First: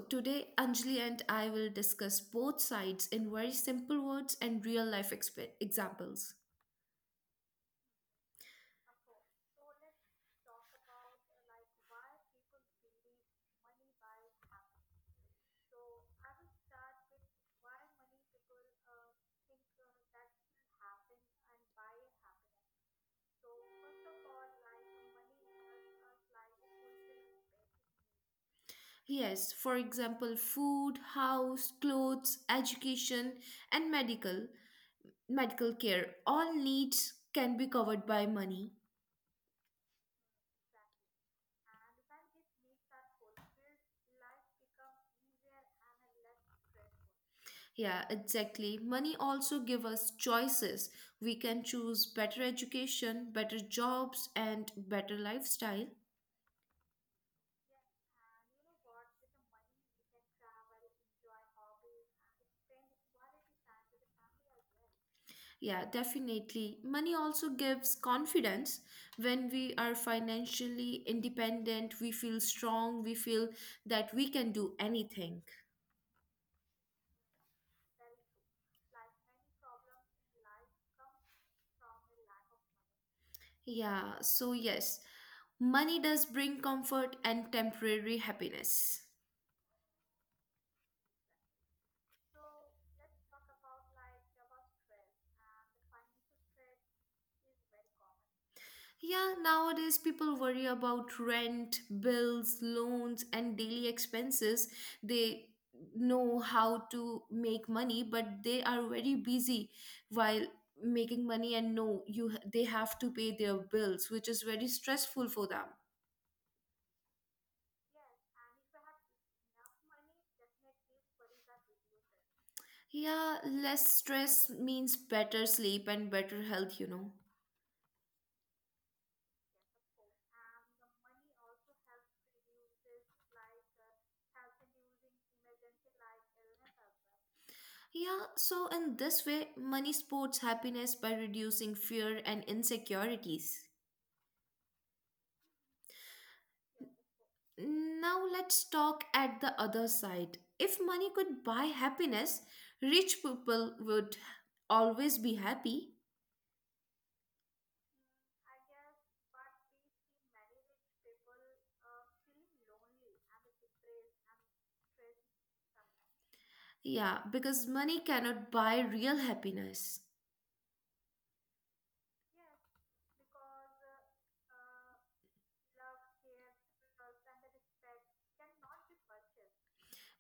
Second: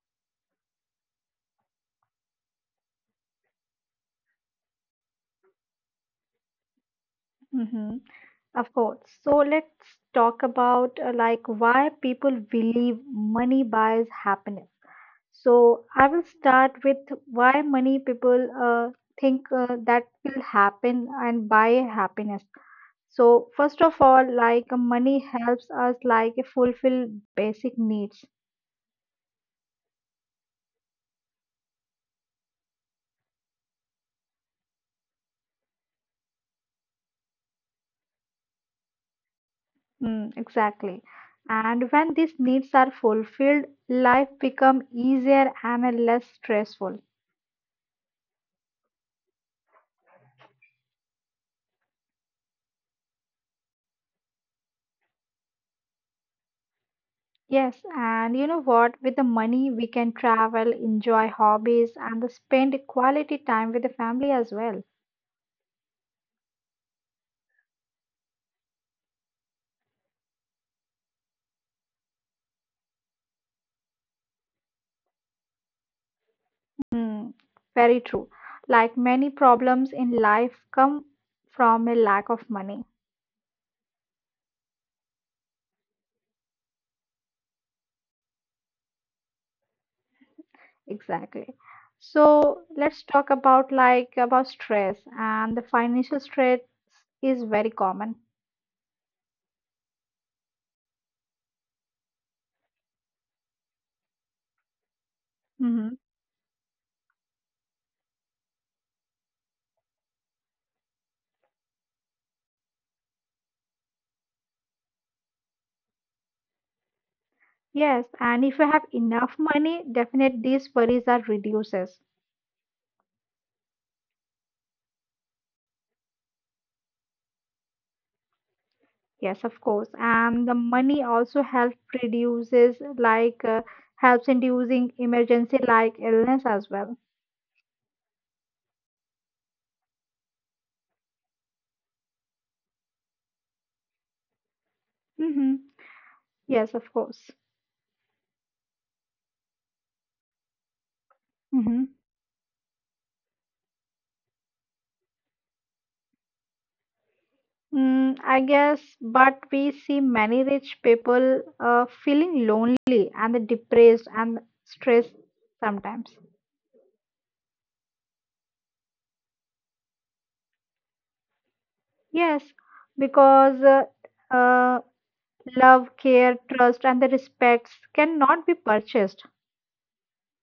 today Anjali and I will discuss both sides in very simple words and real life examples. hmm Of course. So let's talk about like why people believe money buys happiness. So I will start with why many people think that will happen and buy happiness. So first of all, like money helps us like fulfill basic needs. Yes, for example, food, house, clothes, education, and medical care all needs can be covered by money. Mm, exactly. And when these needs are fulfilled, life become easier and less stressful. Yeah, exactly. Money also give us choices. We can choose better education, better jobs, and better lifestyle. Yes, and you know what? With the money, we can travel, enjoy hobbies, and spend quality time with the family as well. Yeah, definitely. Money also gives confidence. When we are financially independent, we feel strong, we feel that we can do anything. Hmm, very true. Like many problems in life come from a lack of money. Yeah, so yes, money does bring comfort and temporary happiness. Exactly. So let's talk about like about stress and the financial stress is very common. Yeah, nowadays people worry about rent, bills, loans, and daily expenses. They hmm know how to make money, but they are very busy while making money and know you they have to pay their bills, which is very stressful for them. Yes, and if you have enough money, definitely these worries are reduces. Yeah, less stress means better sleep and better health. Yes, of course. And the money also helps reduces like helps in reducing emergency like illness as well. Yeah, so in this way, money supports happiness by reducing fear and insecurities. hmm Yes, of course. Now let's talk at the other side. If money could Mm-hmm. buy happiness, rich people would always be happy. Mm, I guess, but we see many rich people feeling lonely and depressed and stressed sometimes. Yeah, because money cannot buy real happiness. Yes, because uh, love, care, trust, and the respects cannot be purchased.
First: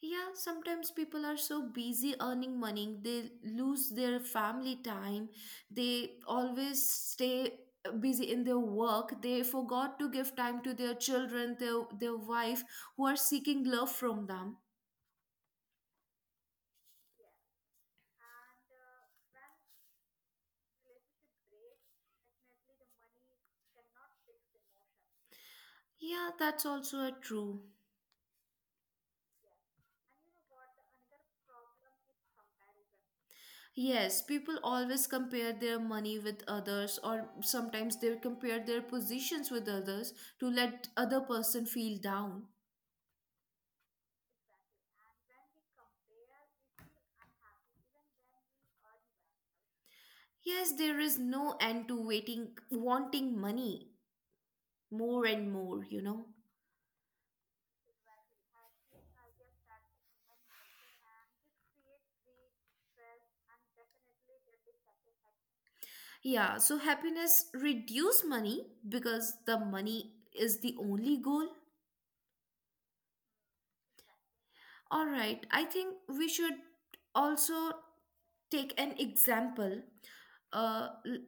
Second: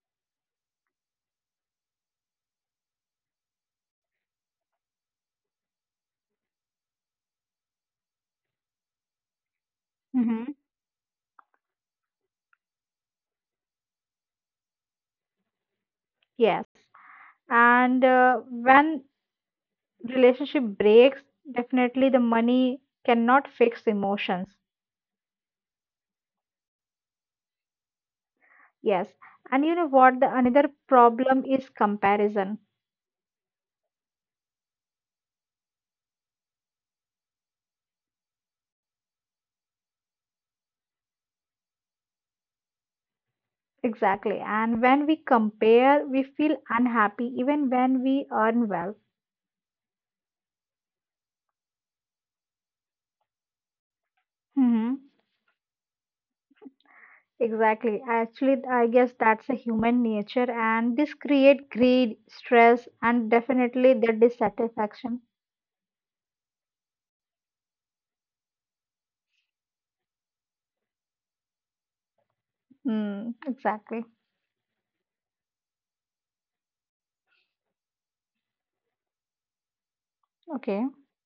Yeah, sometimes people are so busy earning money, they lose their family time, they always stay busy in their work, they forgot to give time to hmm their children, their wife, who are seeking love from them. Yes, and when relationship breaks, definitely the money cannot fix emotions. Yeah, that's also a true. Yes, and you know what? The another problem is comparison. Yes, people always compare their money with others or sometimes they compare their positions with others to let other person feel down. Exactly. And when we compare, we feel unhappy even when we earn well. Yes, there is no end to waiting wanting money hmm more and more. Exactly. Actually, I guess that's a human nature, and this create greed, stress, and definitely the dissatisfaction. Yeah, so happiness reduce money because the money is the only goal. Mm, exactly. All right, I think we should also take an example Okay. uh, l-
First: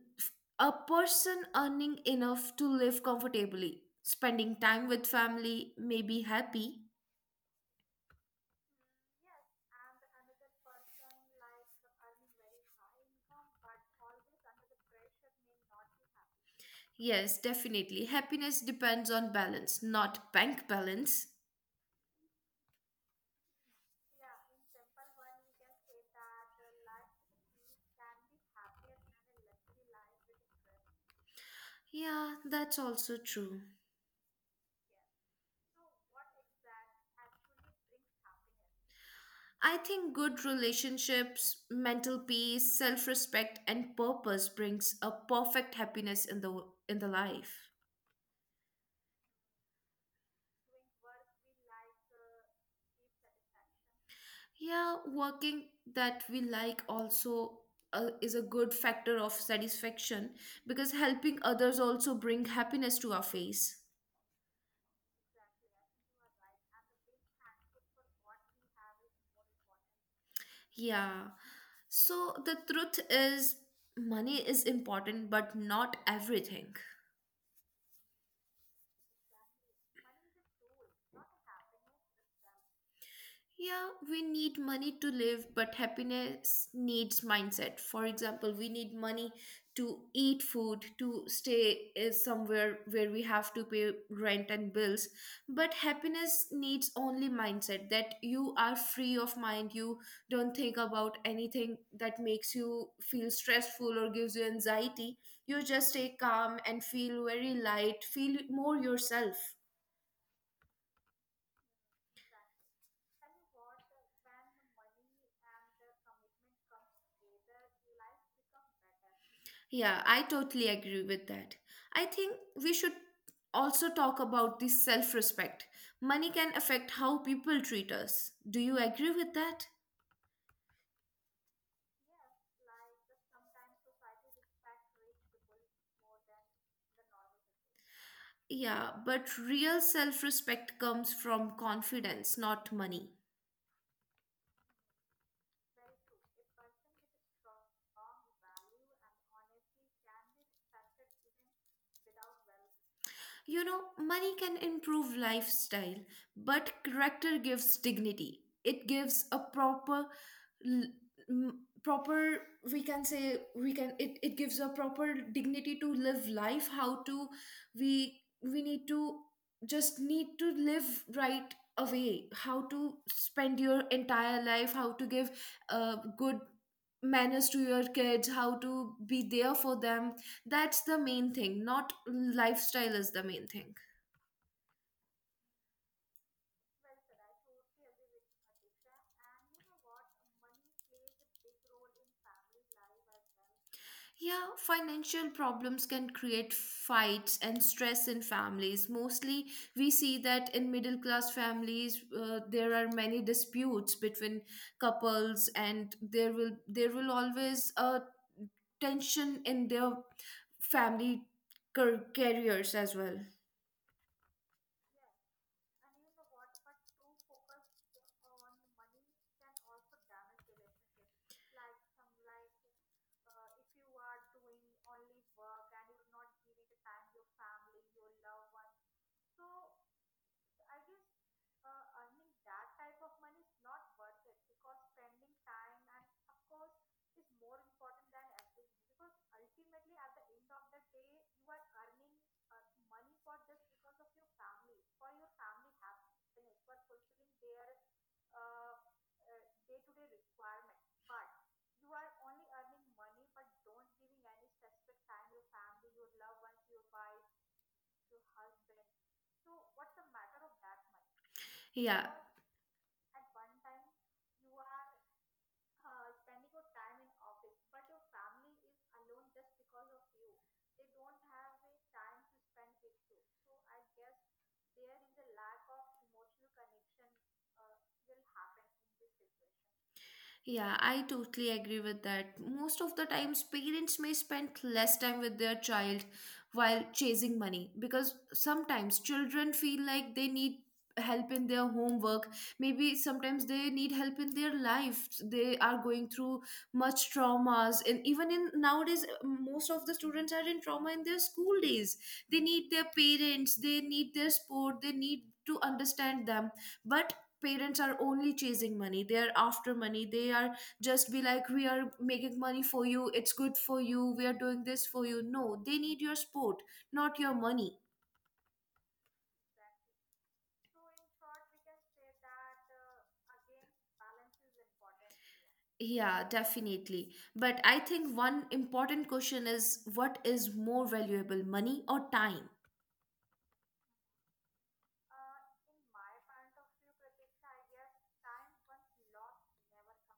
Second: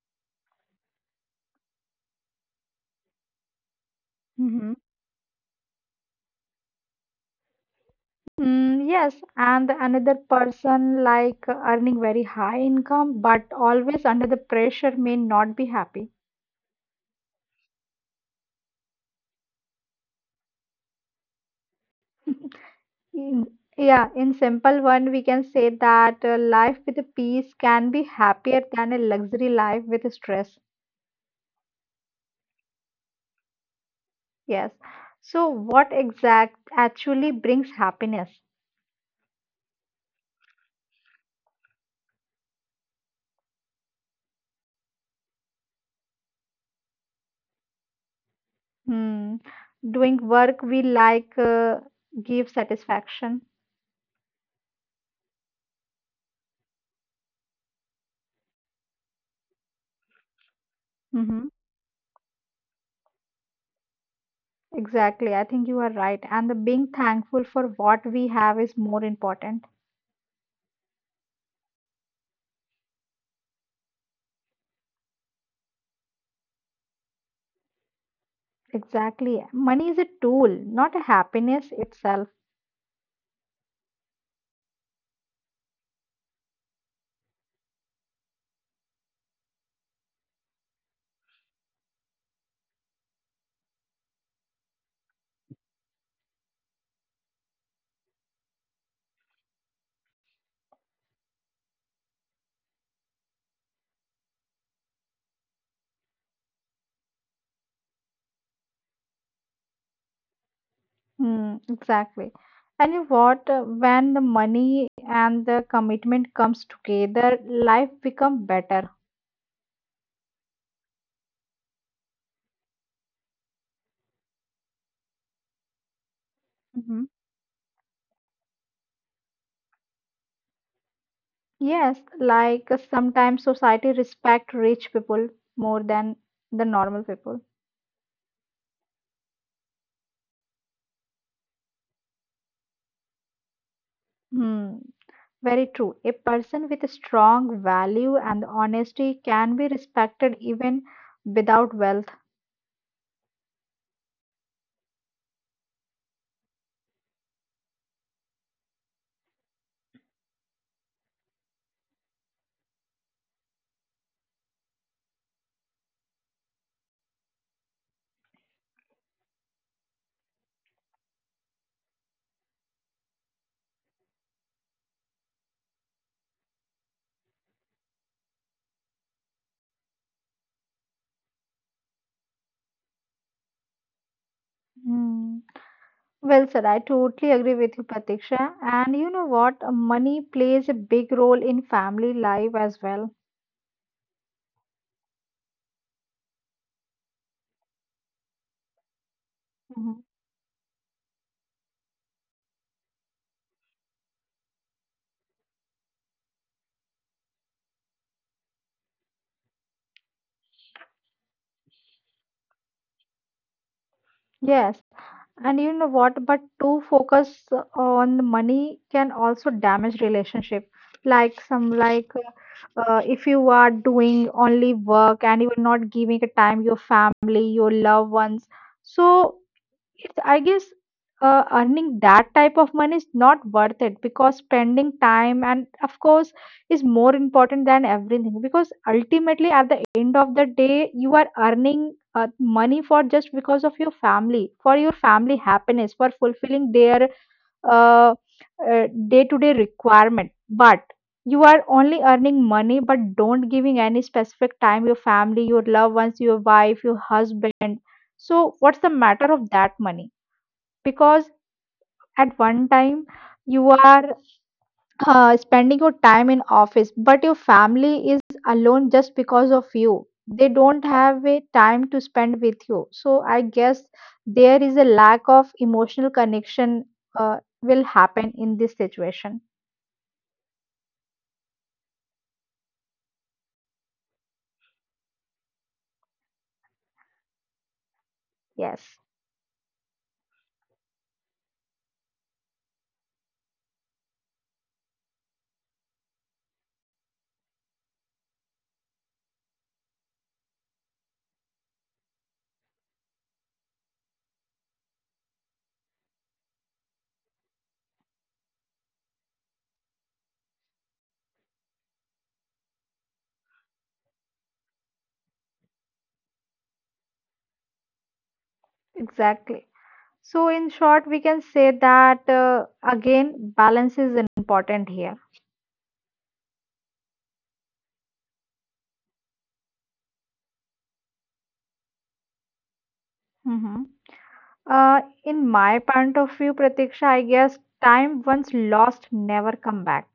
a person earning enough to live comfortably spending Mm-hmm. time with family may be happy. Mm, yes, and the another person like earning very high income, but always under the pressure may not be happy. Yes, definitely happiness depends on balance, not bank balance. In- Yeah, in simple one, we can say that life with a peace can be happier than a luxury life with stress. Yeah, that's also true. Yes. So, what exact actually brings happiness? I think good relationships, mental peace, self-respect and purpose brings a perfect happiness in the life. Hmm. Doing work we like give satisfaction. Yeah, working that we like also is a good factor of satisfaction because helping Mm-hmm. others also bring happiness to our face. Exactly. I think you are right. And the being thankful for what we have is more important. Yeah. So the truth is money is important but not everything. Exactly. Money is a tool, not a happiness itself. Yeah, we need money to live, but happiness needs mindset. For example, we need money to eat food, to stay somewhere where we have to pay rent and bills. But happiness needs only mindset that you are free of mind, you don't think about anything that makes you feel stressful or gives you anxiety. You just stay calm and feel very light, feel more yourself. Mm, exactly. And you what? When the money and the commitment comes together, life become better. Yeah, I totally agree with that. I think we should also talk about the self respect. Money can hmm affect how people treat us. Do you agree with that? Yes, like sometimes society respect rich people more than the normal people. Yeah, but real self respect comes from confidence, not money. Hmm, very true. A person with a strong value and honesty can be respected even without wealth. You know, money can improve lifestyle, but character gives dignity. It gives a proper, l- proper, we can say, we can, it gives a proper dignity to live life, how to, we, we need to, just need to live right away, how to spend your entire life, how to give good manners to your kids, how to be there for them, that's the main thing, not lifestyle is the main thing. Hmm. Well, sir, I totally agree with you, Pratiksha. And you know what? Money plays a big role in family life as well. Yeah, financial problems can create fights and stress in families. Mostly, we Mhm. see that in middle class families, there are many disputes between couples, and there will always a tension in their family careers as well. Yes. And you know what? But too focus on money can also damage relationship. Like some like if you are doing only work and you are not giving a time your family, your loved ones. So it's I guess earning that type of money is not worth it, because spending time and of course is more important than everything, because ultimately at the end of the day you are earning money for just because of your family, for your family happiness, for fulfilling their uh, day-to-day requirement, but you are only earning money but don't giving any specific time your family, your loved ones, your wife, your husband. So what's the matter of that money, because Yeah. at one time you are spending your time in office, but your family is alone just because of you. They don't have a time to spend with you, so I guess there is a lack of emotional connection will happen in this situation. Yeah, I totally agree with that. Most of the times, parents may spend less time with their child while chasing money because Yes, sometimes children feel like they need help in their homework. Maybe sometimes they need help in their life. They are going through much traumas, and even in nowadays, most of the students are in trauma in their school days. They need their parents, they need their sport, they need to understand them, but parents are only chasing money. They are after money. They are just be like, we are making money for you, it's good for you, we are doing this for you. No, they need your support, not your money. exactly. So in short we can say that again, balance is important here. Yeah, definitely. But I think one important question is, what is more valuable, money or time? hmm in my point of view, Pratiksha, I guess time once lost never come back.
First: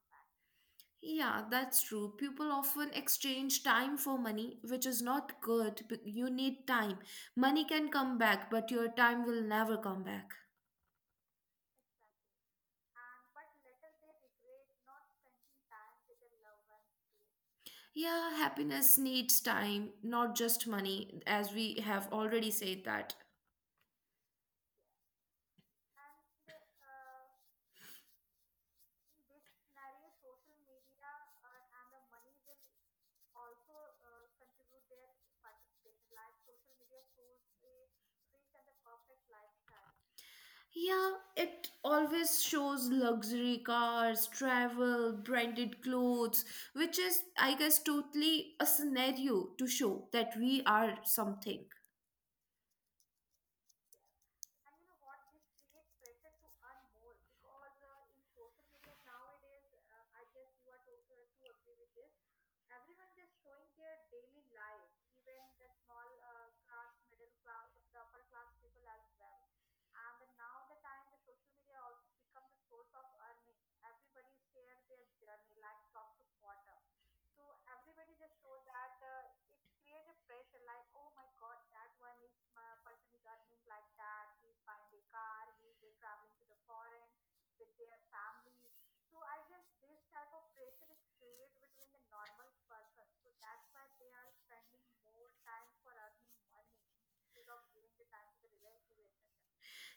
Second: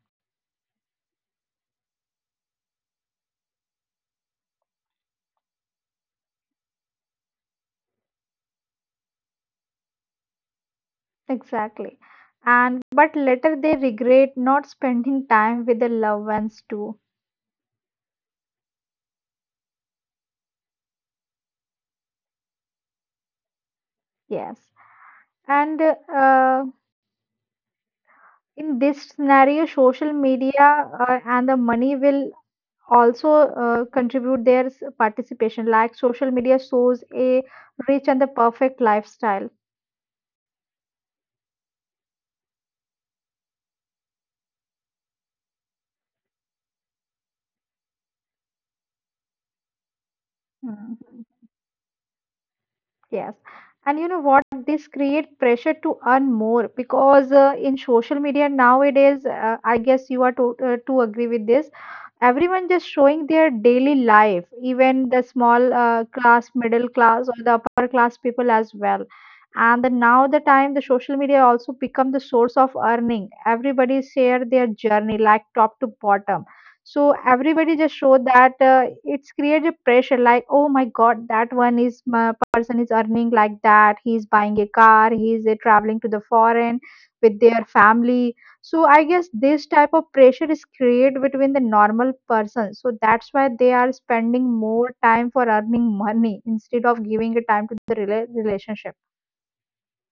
Yeah, that's true. People often exchange time for money, which is not good. You need time. Money can come back, but your time will never come back. Exactly. And but later they regret not spending time with the loved ones too. Yeah, happiness needs time, not just money, as we have already said that. Yes. And in this scenario, social media and the money will also contribute their participation. Like social media shows a rich and the perfect lifestyle. Yeah, it always shows luxury cars, travel, branded clothes, which is, I guess, totally a scenario to show that we are Hmm. something. Yes. And you know what? This create pressure to earn more, because in social media nowadays, I guess you are to agree with this. Everyone just showing their daily life, even the small class, middle class, or the upper class people as well. And the, now the time the social media also become the source of earning. Everybody share their journey like top to bottom. So everybody just show that it's created pressure like, oh my God, that one is my person is earning like that, he's buying a car, he's traveling to the foreign with their family. So I guess this type of pressure is created between the normal person, so that's why they are spending more time for earning money instead of giving a time to the relationship.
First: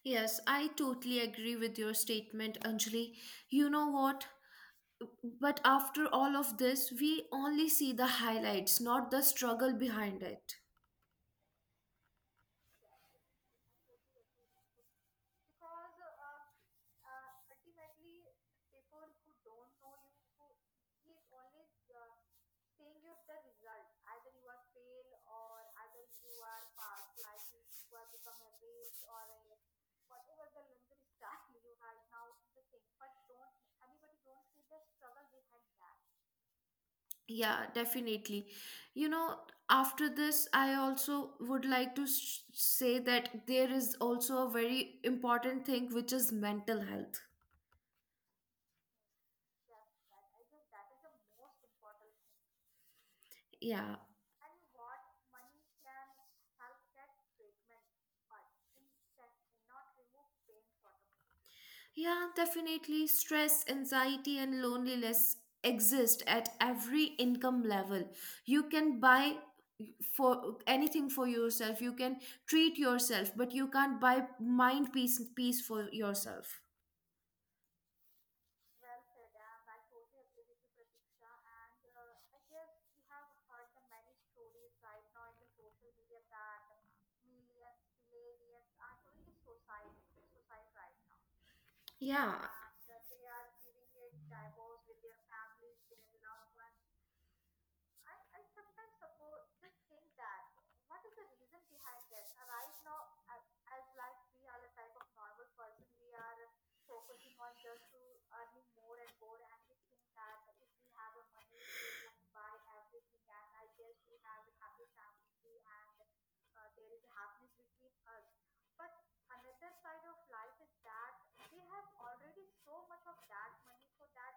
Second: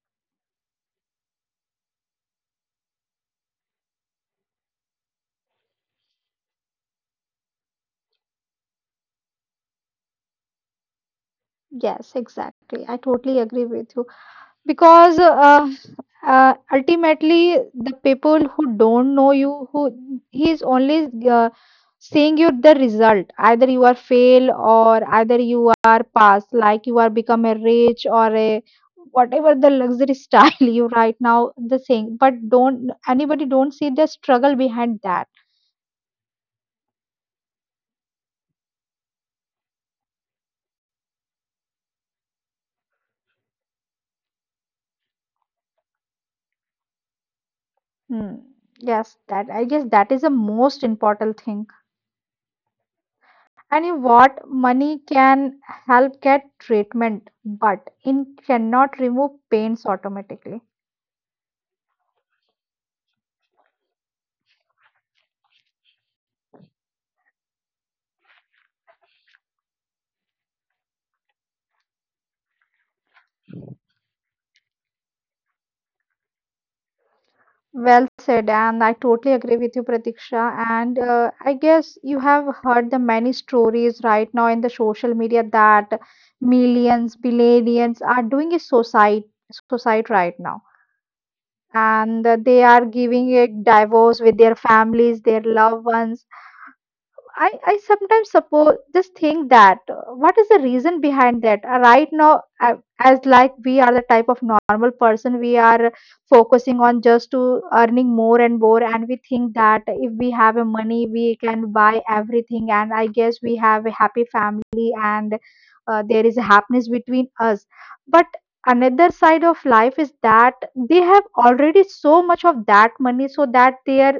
Yes, I totally agree with your statement, Anjali. You know what? But after all of this, we only see the highlights, not the struggle behind it. Yes, exactly. I totally agree with you. Because ultimately the people who don't know you, who he is, only seeing you the result, either you are fail or either you are pass, like you are become a rich or a whatever the luxury style you right now the thing, but don't anybody don't see the struggle behind that. Yeah, definitely. You know, after this, I also would like to s say that there is also a very important thing, which is mental health. Hmm. Yes, that I guess that is the most important thing. Yeah. And in what money can help get treatment, but it cannot remove pains automatically. Yeah, definitely. Stress, anxiety, and loneliness exist at every income level. You can buy for anything for yourself, you can treat yourself, but you can't buy mind peace for yourself. Well said, and I totally agree with you, Pratiksha. And I guess you have heard the many stories right now in the social media that millions, billions are doing a suicide, suicide right now, Yeah. and they are giving a divorce with their families, their loved ones. I sometimes suppose just think that what is the reason behind that. Right now as like we are the type of normal person, we are focusing on just to earning more and more, and we think that if we have a money we can buy everything and I guess we have a happy family and there is a happiness between us, but another side of life is that they have already so much of that money so that they are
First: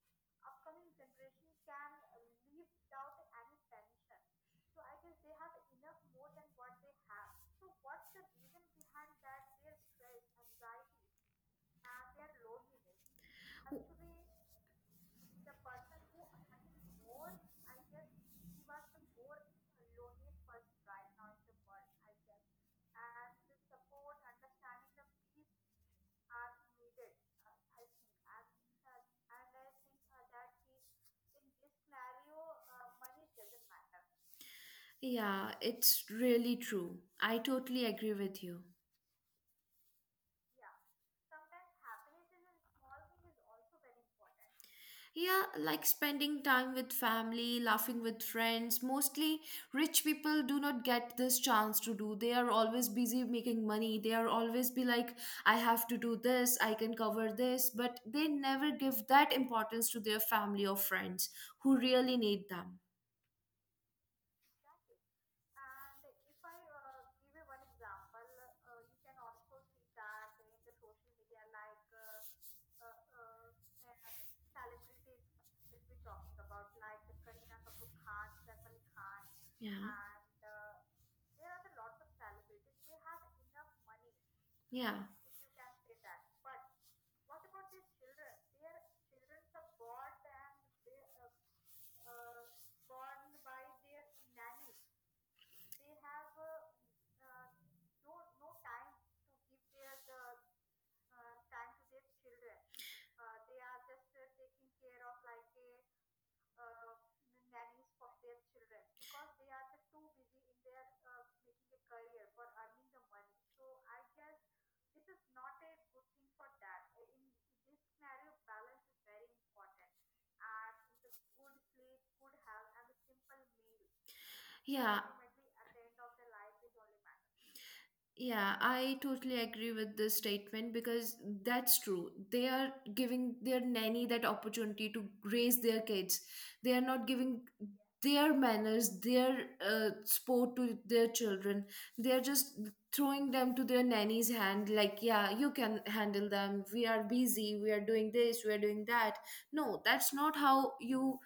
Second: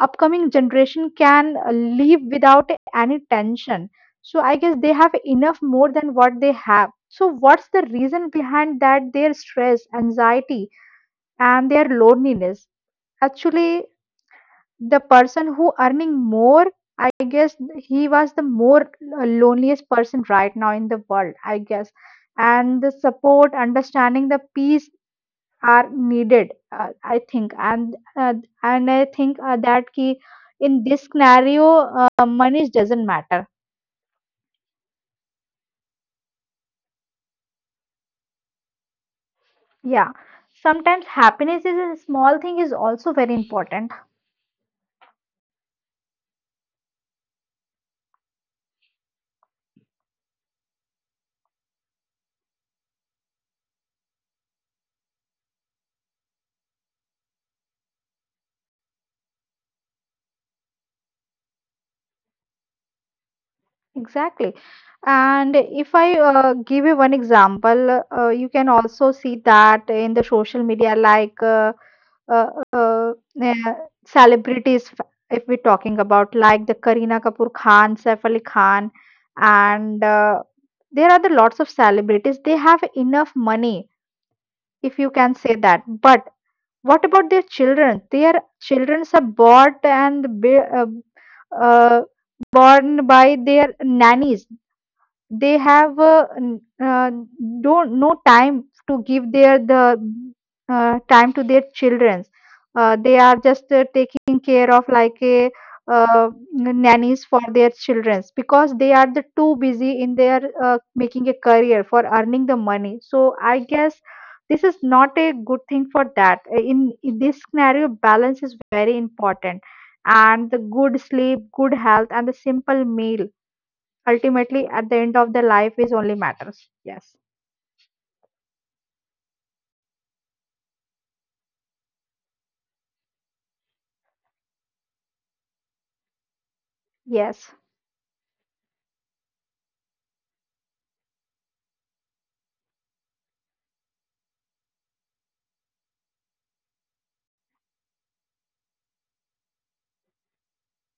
upcoming generation can live without any tension. So I guess they have enough more than what they have, so what's the reason behind that their stress, anxiety and their loneliness. Actually, the person who earning more, I guess he was the more loneliest person right now in the world, I guess, and the support, understanding, the peace are needed, I think, and and I think that key in this scenario, money doesn't matter. Yeah, it's really true. I totally agree with you. Yeah, sometimes happiness is a small thing is also very important. Yeah, like spending time with family, laughing with friends. Mostly rich people do not get this chance to do. They are always busy making money. They are always be like, I have to do this, I can cover this. But they never give that importance to their family or friends who really need them. Exactly. And if I give you one example, you can also see that in the social media, like uh, uh, uh, celebrities, if we're talking about like the Kareena Kapoor Khan, Saif Ali Khan, Yeah. and there are the lots of celebrities. They have enough money, Yeah. if you can say that. But what about their children? Their children are bought and be, uh, born by their nannies. They have don't no time to give their the time to their children. They are just taking care of like a nannies for their children because they are the too busy in their making a career for earning the money. So I guess this is not a good thing for that. In this scenario, balance is very important, and the good sleep, good health, and the simple meal Yeah. ultimately, at the end of the life is only matters. Yes. Yeah, I totally agree with this statement because that's true. They are giving their nanny that opportunity to raise. They are not Yes, their children. They are just throwing. Yeah, you can handle. We are busy. That no, that's not how you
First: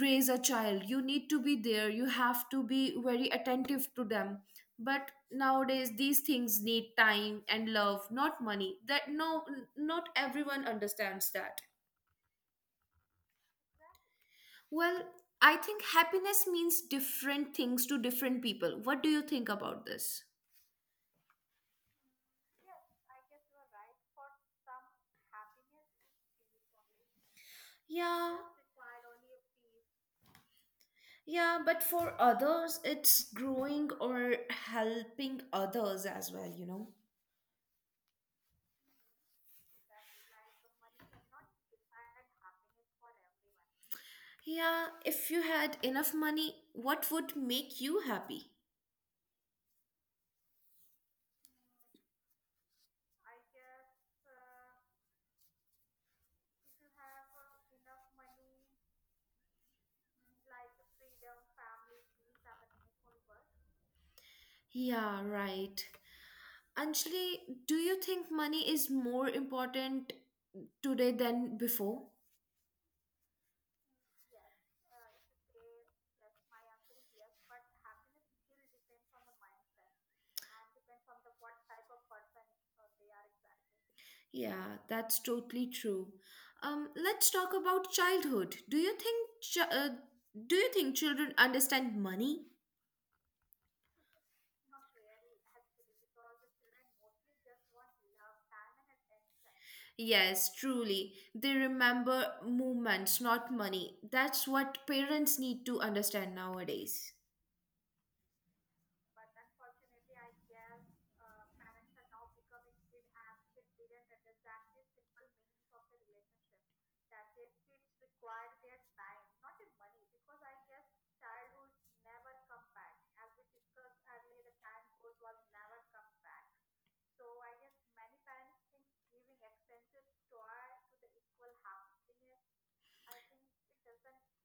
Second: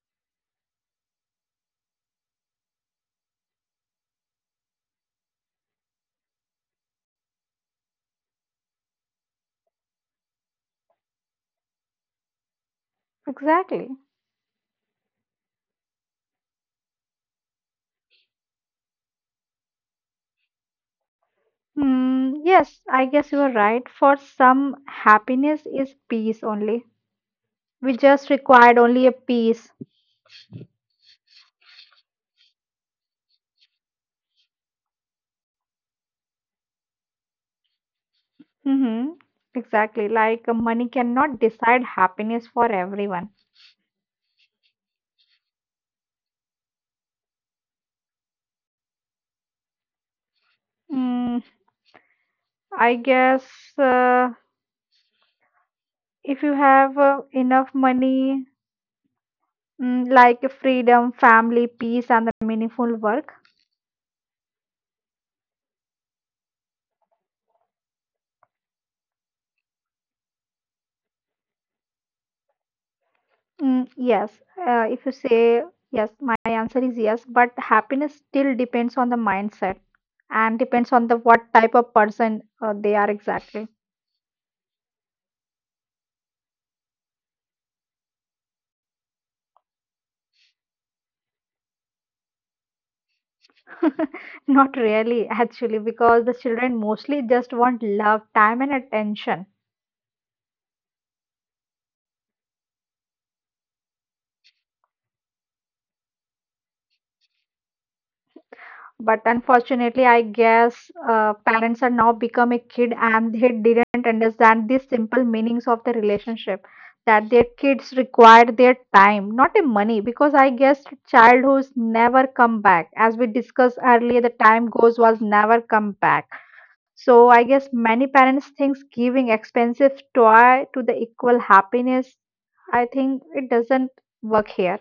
raise a child. You need to be there, you have to be very attentive to them, but nowadays these things need time and love, not money. That no, not everyone understands that. exactly. Well, I think happiness means different things to different people. What do you think about this? Hmm, yes, I guess you are right. For some, happiness is peace only. We just Yeah, required only a peace. yeah, but for others, it's growing or helping others as well. Mm-hmm. Exactly. Like money cannot decide happiness for everyone. Yeah, if you had enough money, what would make you happy? Mm, I guess uh, if you have enough money, mm, like freedom, family, peace, and the meaningful work. Yeah, right. Anjali, do you think money is more important today than before? Mm, yes, if you say yes, my answer is yes, but happiness still depends on the mindset and depends on the what type of person they are exactly. Yeah, that's totally true. Let's talk about childhood. Do you think children understand money? Not really, actually, because the children mostly just want love, time, and attention. Yes, truly. They remember movements, not money. That's what parents need to understand nowadays. But unfortunately, I guess parents are now become a kid and they didn't understand the simple meanings of the relationship, that their kids require their time, not a money, because I guess childhoods never come back. As we discussed earlier, the time goes was never come back. So I guess many parents thinks giving expensive toy to the equal happiness. I think it doesn't work here.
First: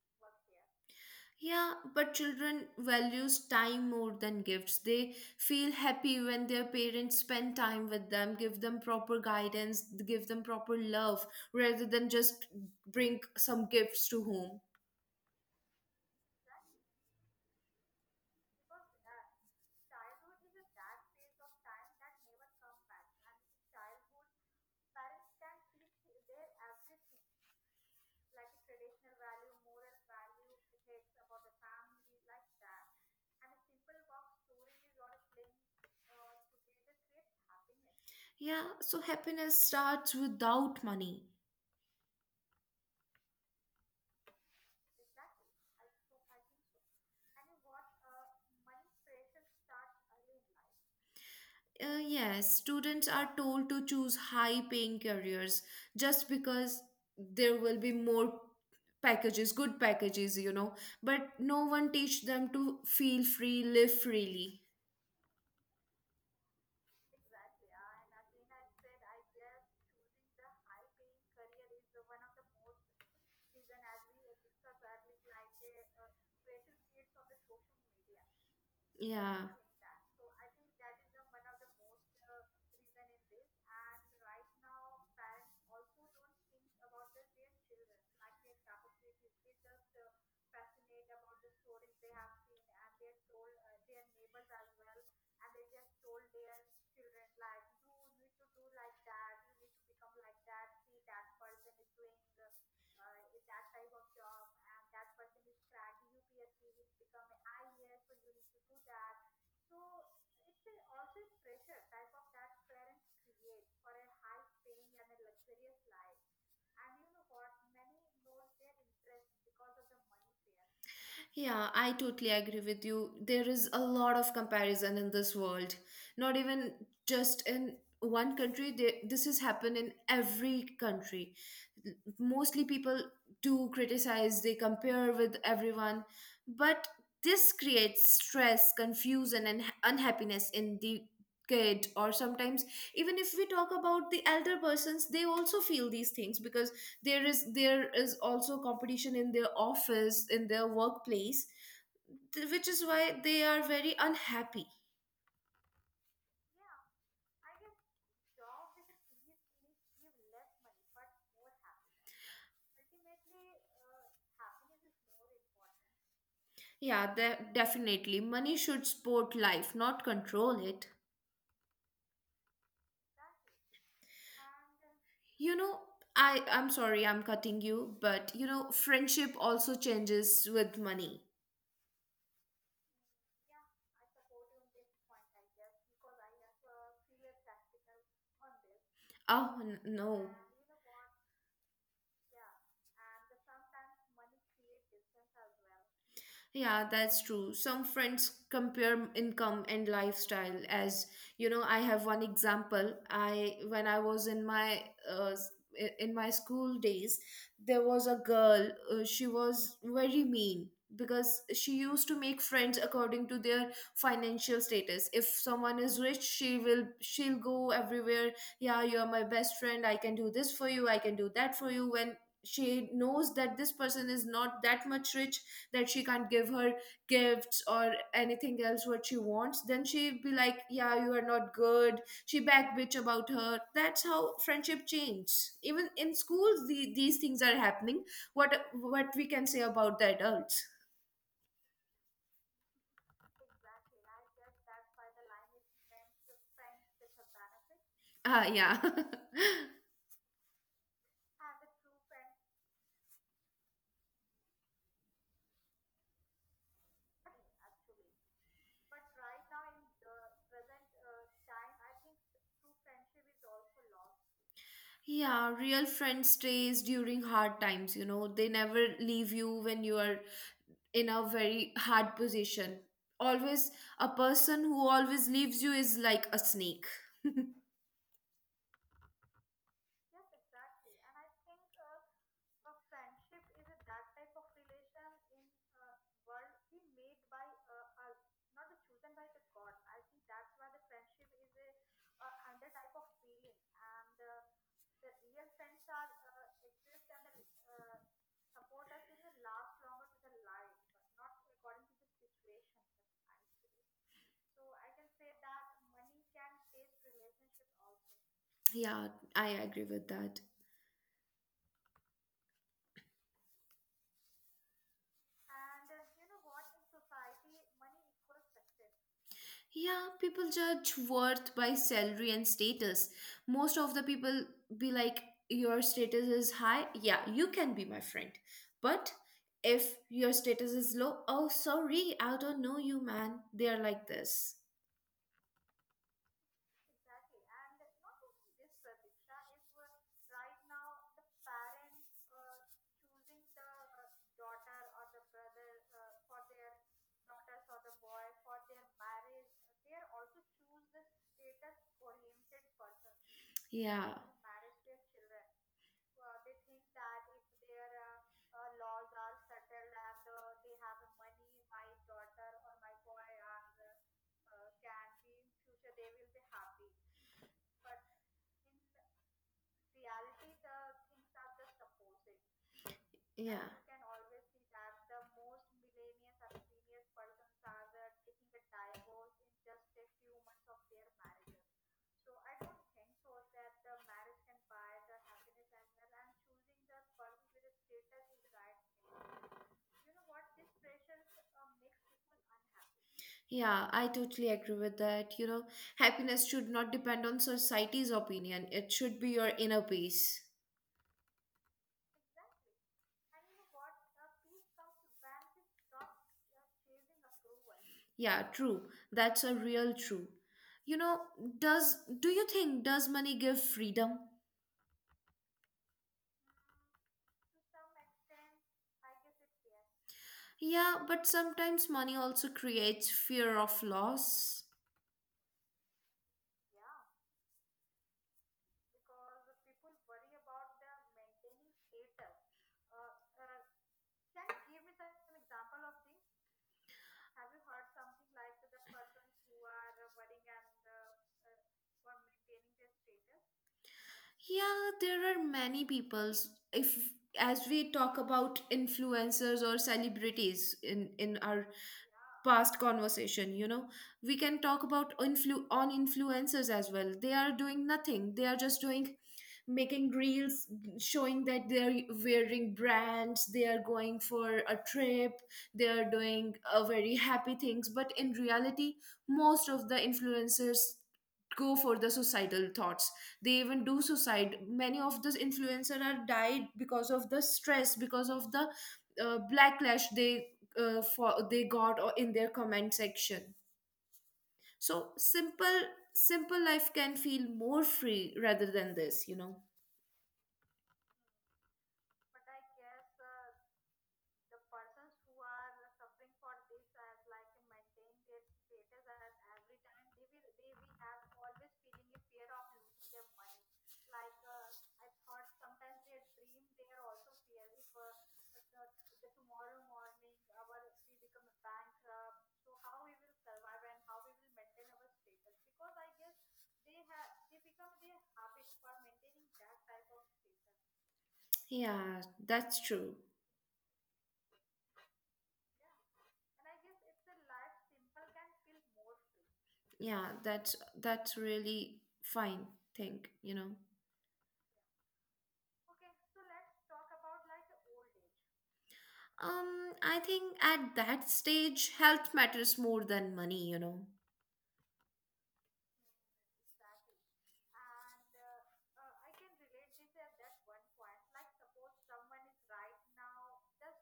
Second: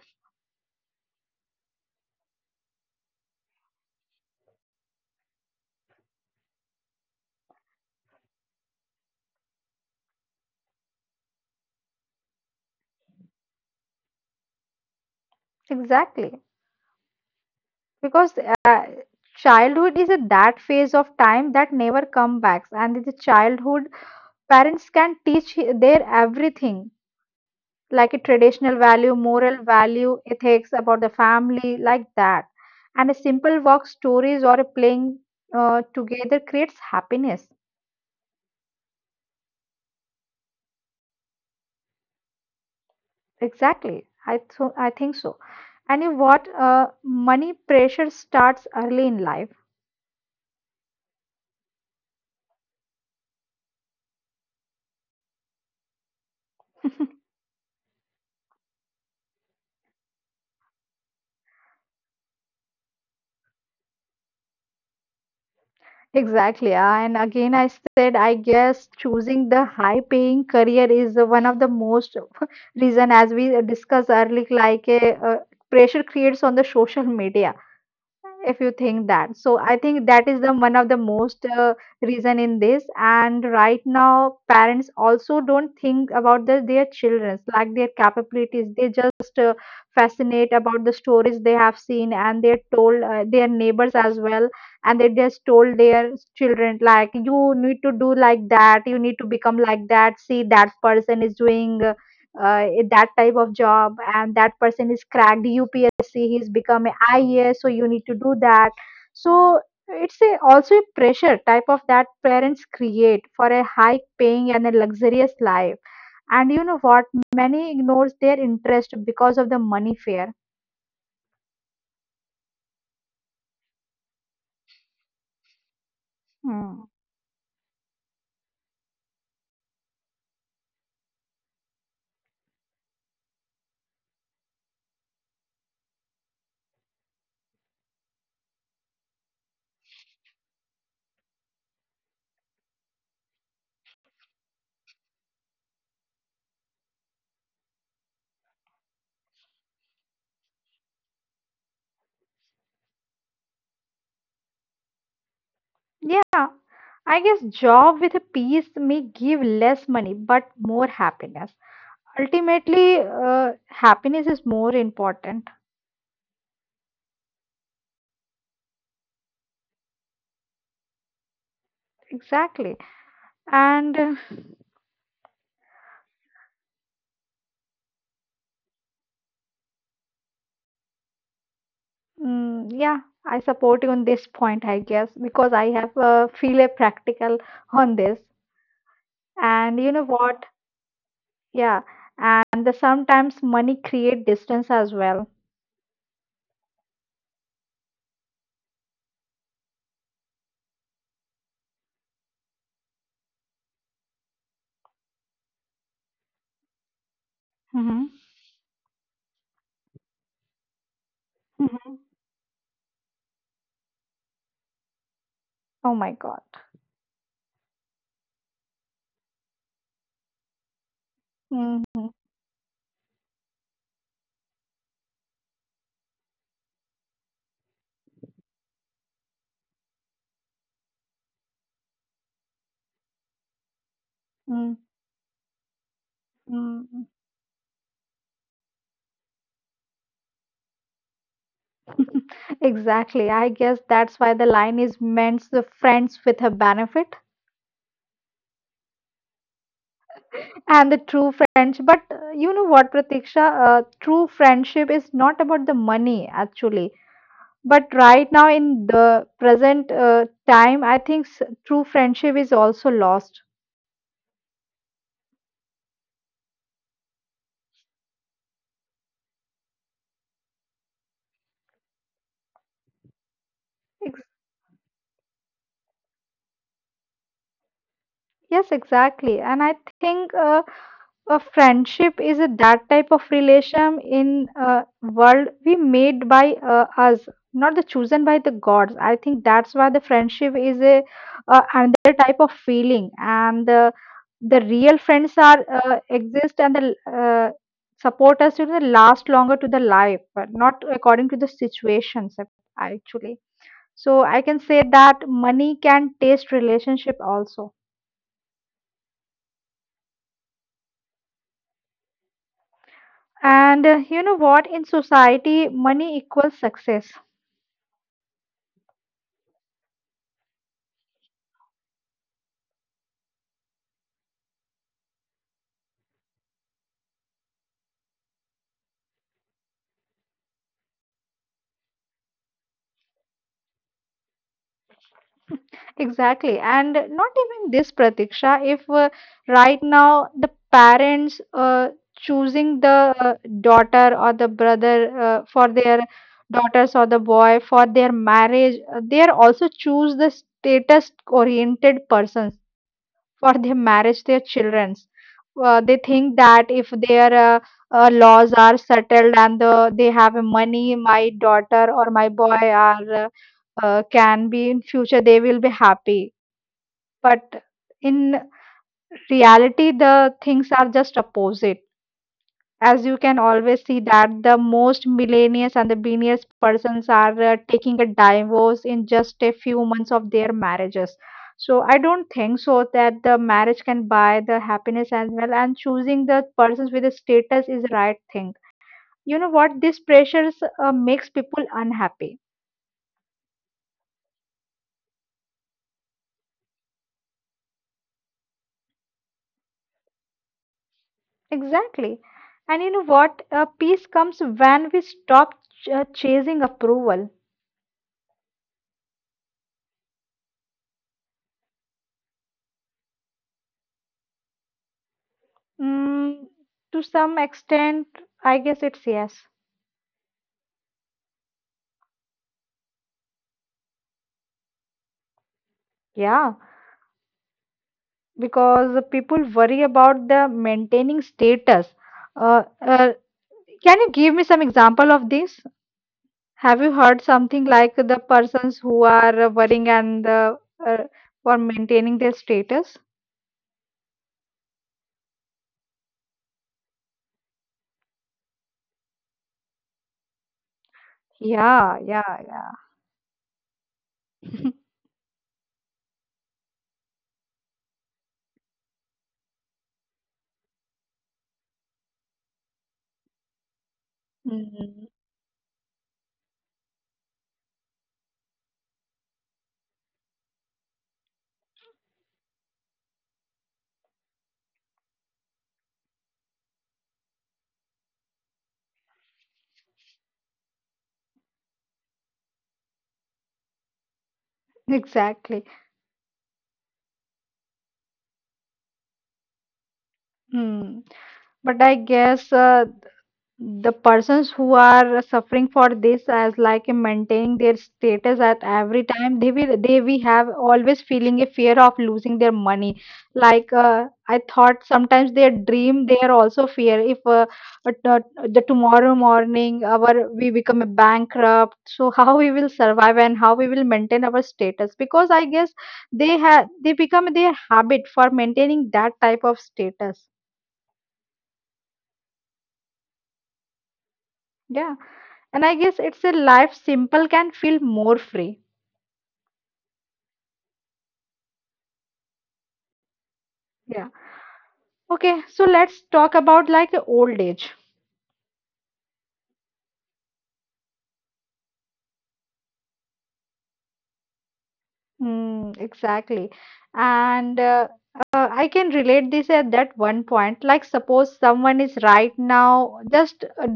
Yeah, but children values time more than gifts. They feel happy when their parents spend time with them, give them proper guidance, give them proper love, rather than just bring some gifts to home. Exactly. Because uh, childhood is a that phase of time that never come back, and in the childhood parents can teach their everything, like a traditional value, moral value, ethics about the family, like that, and a simple walk, stories, or a playing together creates happiness. Yeah, so happiness starts without money. Exactly. I think so. And you what? Money pressure starts early in life. Yes, students are told to choose high-paying careers just because there will be more packages, good packages, but no one teach them to feel free, live freely. Exactly. And again, I said, I guess choosing the high-paying career is one of the most reason, as we discussed earlier, like a, pressure creates on the social media. If you Yeah. think that, so I think that is the one of the most reason in this. And right now parents also don't think about the, their children's, like their capabilities. They just fascinate about the stories they have seen, and they told their neighbors as well. And they just told their children, like, you need to do like that, you need to become like that. See, that person is doing in that type of job, and that person is cracked UPSC, he's become a IAS, so you need to do that. So it's a, also a pressure type of that parents create for a high paying and a luxurious life. And you know what? Many ignores their interest because of the money fear. Yeah, I totally agree with you. There is a lot of comparison in this world. Not even Hmm. just in one country, this has happened in every country. Mostly people do criticize, they compare with everyone, but this creates stress, confusion, and unhappiness in the kid, or sometimes even if we talk about the elder persons, they also feel these things because there is also competition in their office, in their workplace, which is why they are very unhappy. Yeah, I guess job with a peace may give less money but more happiness. Ultimately, happiness is more important. Yeah, definitely money should support life, not control it. Exactly. And You know, I'm sorry, I'm cutting you, but friendship also changes with money. mm, yeah, I support you on this point, I guess, because I have feel a practical on this. Oh, And no. you know what? Yeah, and the sometimes money create distance as well. Yeah, that's true. Some friends compare income and lifestyle as, I have one example. I when I was in my uh, s- school days, there was a Mm-hmm. girl, she was very mean because she used Mm-hmm. to make friends according to their financial status. If someone is Oh rich, my she God. will she'll go everywhere. Yeah, you're my best friend. I can do this for you. I can do that for you. When Mm, she knows that this person is not that much rich, that she can't give her gifts or anything else what she wants, then she'd be like, yeah, you are not good. She back bitch about her. That's how friendship mm, changes. Even in schools, these mm. things are happening. What we can say about the adults? Exactly. I guess that's why the line is meant, the friends with a benefit Ah, yeah. and the true friends. But you know what, Pratiksha? True friendship is not about the money actually. But right now, in the present time, I think true friendship is also lost. Yeah, real friend stays during hard times. They never leave you when you are in a very hard position. Always a Ex- person who always leaves you is like a snake. yes, exactly. And I think a friendship is a, that type of relation in a world we made by us, not the chosen by the gods. I think that's why the friendship is a another type of feeling, and the real friends are exist, and the uh, support us to the last longer to the life, but not according to the situations actually. So I can say that money can taste relationship also. Yeah, I agree with that. And you know what? In society, money equals success. Yeah, people judge worth by salary and status. Most of the people be like, your status is high, yeah, you can be my friend. But if your status is low, oh, sorry, I don't know you, man. They are like this. Exactly. And not even this, Pratiksha, if right now the parents choosing the daughter or the brother for their daughters or the boy for their marriage, they are also choose the status oriented persons for their Yeah. marriage, their children's. They think that if their laws are settled, and the, they have money, my daughter or my boy are can be in future, they will be happy. But in reality, the things are just opposite, as you can And yeah. always see that the most millennials and the billionaires persons are taking a divorce in just a few months of their marriages. So I don't think so that the marriage can buy the happiness as well, and choosing the persons with the status is the right thing. You know what, this pressures makes people unhappy. Yeah, I totally agree with that. Happiness should not depend on society's opinion. It should be your inner peace. Exactly. And you know what? Peace comes when we stop chasing approval. Yeah, true. That's a real true. You know, does do you think does money give freedom? Mm, to some extent I guess it's yes. Yeah, but sometimes money also creates fear of loss. Yeah, because people worry about the maintaining status. Uh, uh, can you give me some example of this? Have you heard something like the persons who are worrying and uh, for maintaining their status? Yeah, there are many peoples. If as we talk about influencers or celebrities in our Yeah, yeah, past conversation, we can talk yeah. about influencers as well. They are doing nothing. They are just doing making reels, showing that they are wearing brands, they are going for a trip, Mhm. they are doing very happy things, but in reality most of the influencers go for the societal thoughts. They even do suicide. Many of those influencer are died because of the stress, because of the backlash they for they got, or in their comment section. So simple Exactly. simple life can feel more free rather than this. Hmm. But I guess the persons who are suffering for this, as like in maintaining their status at every time, they will, they we have always feeling a fear of losing their money. Like I thought sometimes their dream, they are also fear if uh, the tomorrow morning, our we become a bankrupt. So how we will survive and how we will maintain our status? Because I guess they have, they become their habit for maintaining that type of status. Yeah, that's true. Yeah. And I guess it's a life simple can feel more free. Yeah, that's really fine thing. Yeah. Okay, so let's talk about like old age. I think at that stage health matters more than money. Mm, exactly. And I can relate this at that one point. Like, suppose someone is right now, just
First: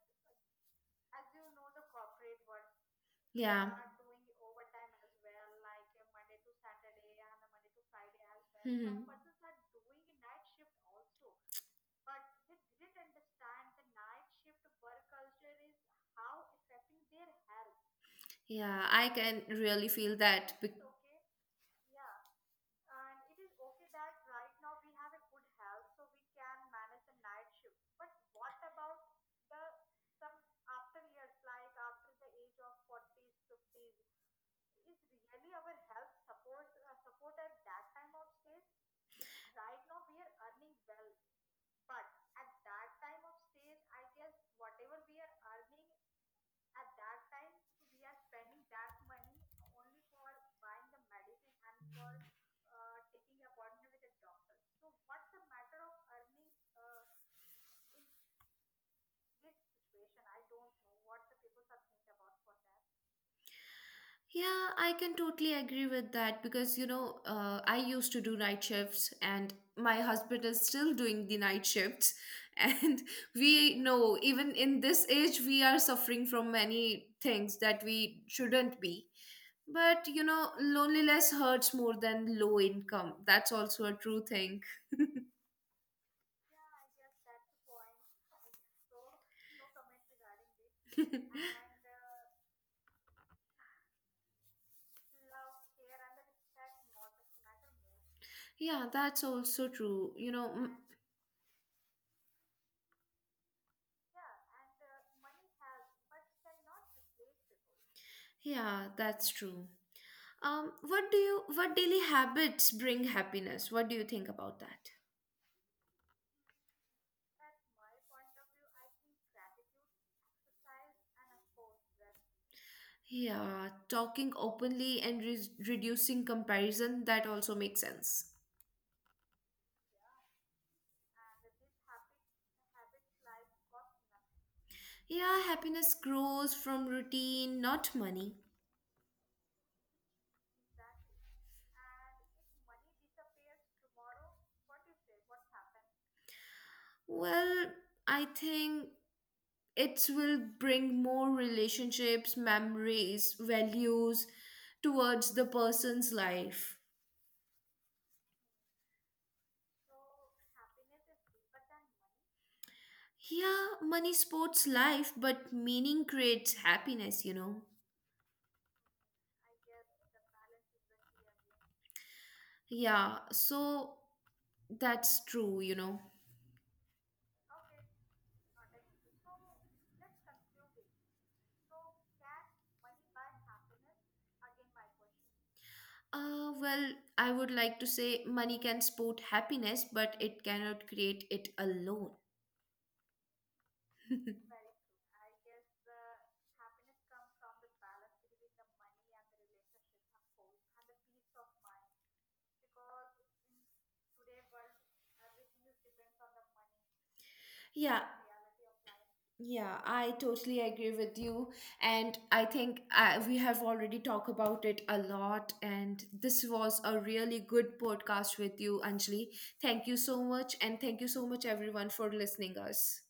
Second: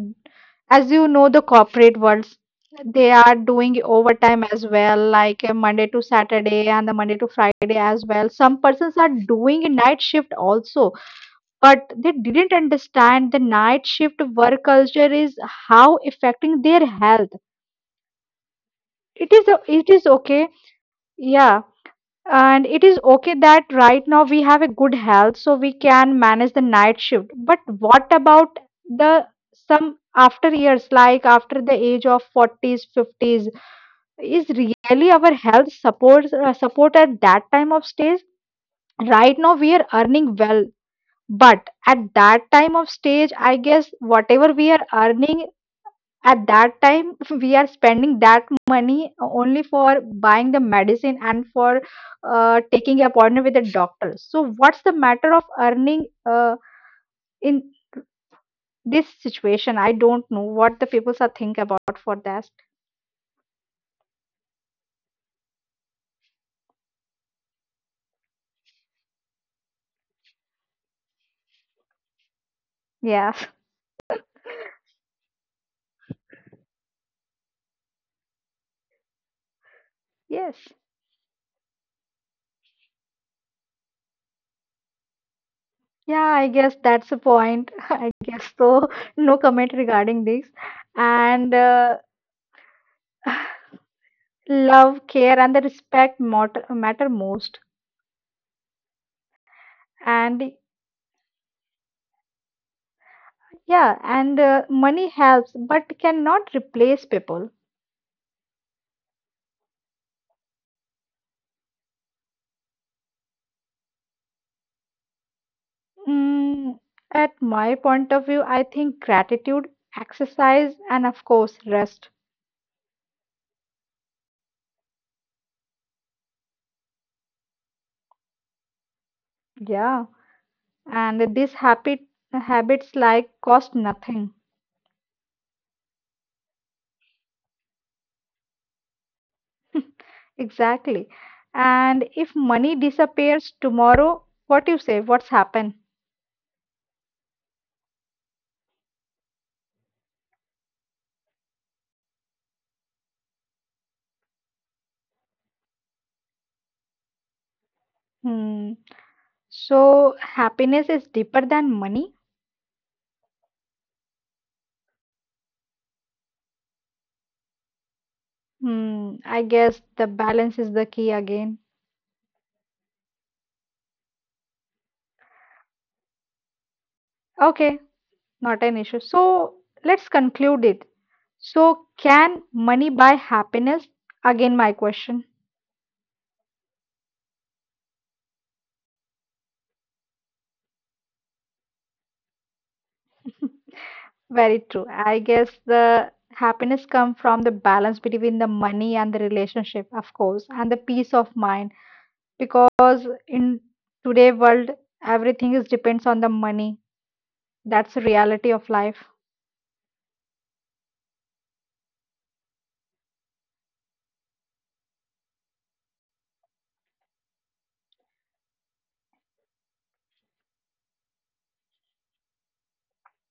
as you know, the corporate worlds, they are doing overtime as well, like Monday to Saturday, and the Monday to Friday as well. Some persons Hmm. are doing a night shift also, but they didn't understand the night shift work culture is how affecting their health. Yeah, I It can is, really it feel is that. okay. Yeah. And it is okay that right now we have a good health, so we can manage the night shift. But what about the some after years, like after the age of 40s, 50s? Is really our health support support at that time of stage? Right now we are earning well, but at that time of stage, I guess whatever we are earning at that time, we are spending that money only for buying the medicine and for taking appointment with the doctor. So what's the matter of earning in this situation? I don't know what the people are think about for that. Yeah, I can totally agree with that because I used to do night shifts and my husband is still doing the night shifts. And Yes. we know even in this age, we are suffering from many things that we shouldn't be. But yes. loneliness hurts more than low income. That's also a true thing. Yeah, I guess that's the point. I guess so. No comment regarding this. And love, care, and the respect matter, matter most. Yeah, that's also true. You know, And mm, yeah, and money helps but cannot replace people. yeah, that's true. What daily habits bring happiness? What do you think about that? Mm, at my point of view, I think gratitude, exercise, and of course, rest. Yeah, talking openly and reducing comparison, that also makes sense. Yeah, and these habit, habits like cost nothing. Yeah, happiness grows from routine, not money. Exactly. And if money disappears tomorrow, what you say? What's happened? Well, I think it will bring more relationships, memories, values towards the person's life. Hmm. So happiness is deeper than money. Yeah, money supports life, but meaning creates happiness. Hmm. I guess the balance is the key again. Yeah, so that's true. Okay, not an issue. So let's conclude it. So, can money buy happiness? Again, my question. Well, I would like to say money can support happiness, but it cannot create it alone. Very true. I guess the happiness comes from the balance between the money and the relationship, of course, and the peace of mind. Because in today world, everything is depends on the money. That's the Yeah, reality of life. yeah, I totally agree with you. And I think we have already talked about it a lot. And this was a really good podcast with you, Anjali. Thank you so much. And thank you so much, everyone, for listening us.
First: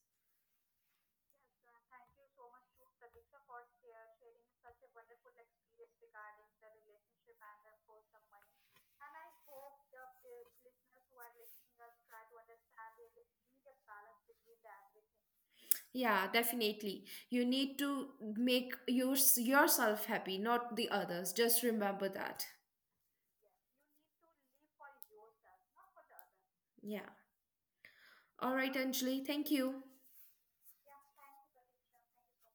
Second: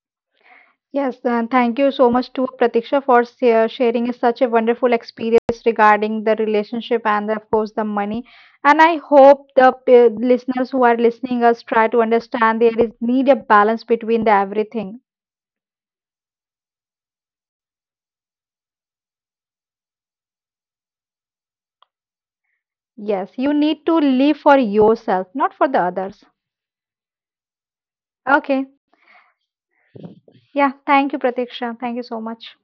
Yes, and thank you so much to Pratiksha for sharing such a wonderful experience regarding the relationship and of course the money. And I hope the listeners who are listening us try to understand there is need a balance between the everything. Yeah, definitely. You need to make yourself happy, not the others. Just remember that. Yes, you need to live for yourself, not for the others. Yeah. All Okay. right, Anjali, thank you. Yeah, thank you, Pratiksha. Thank you so much.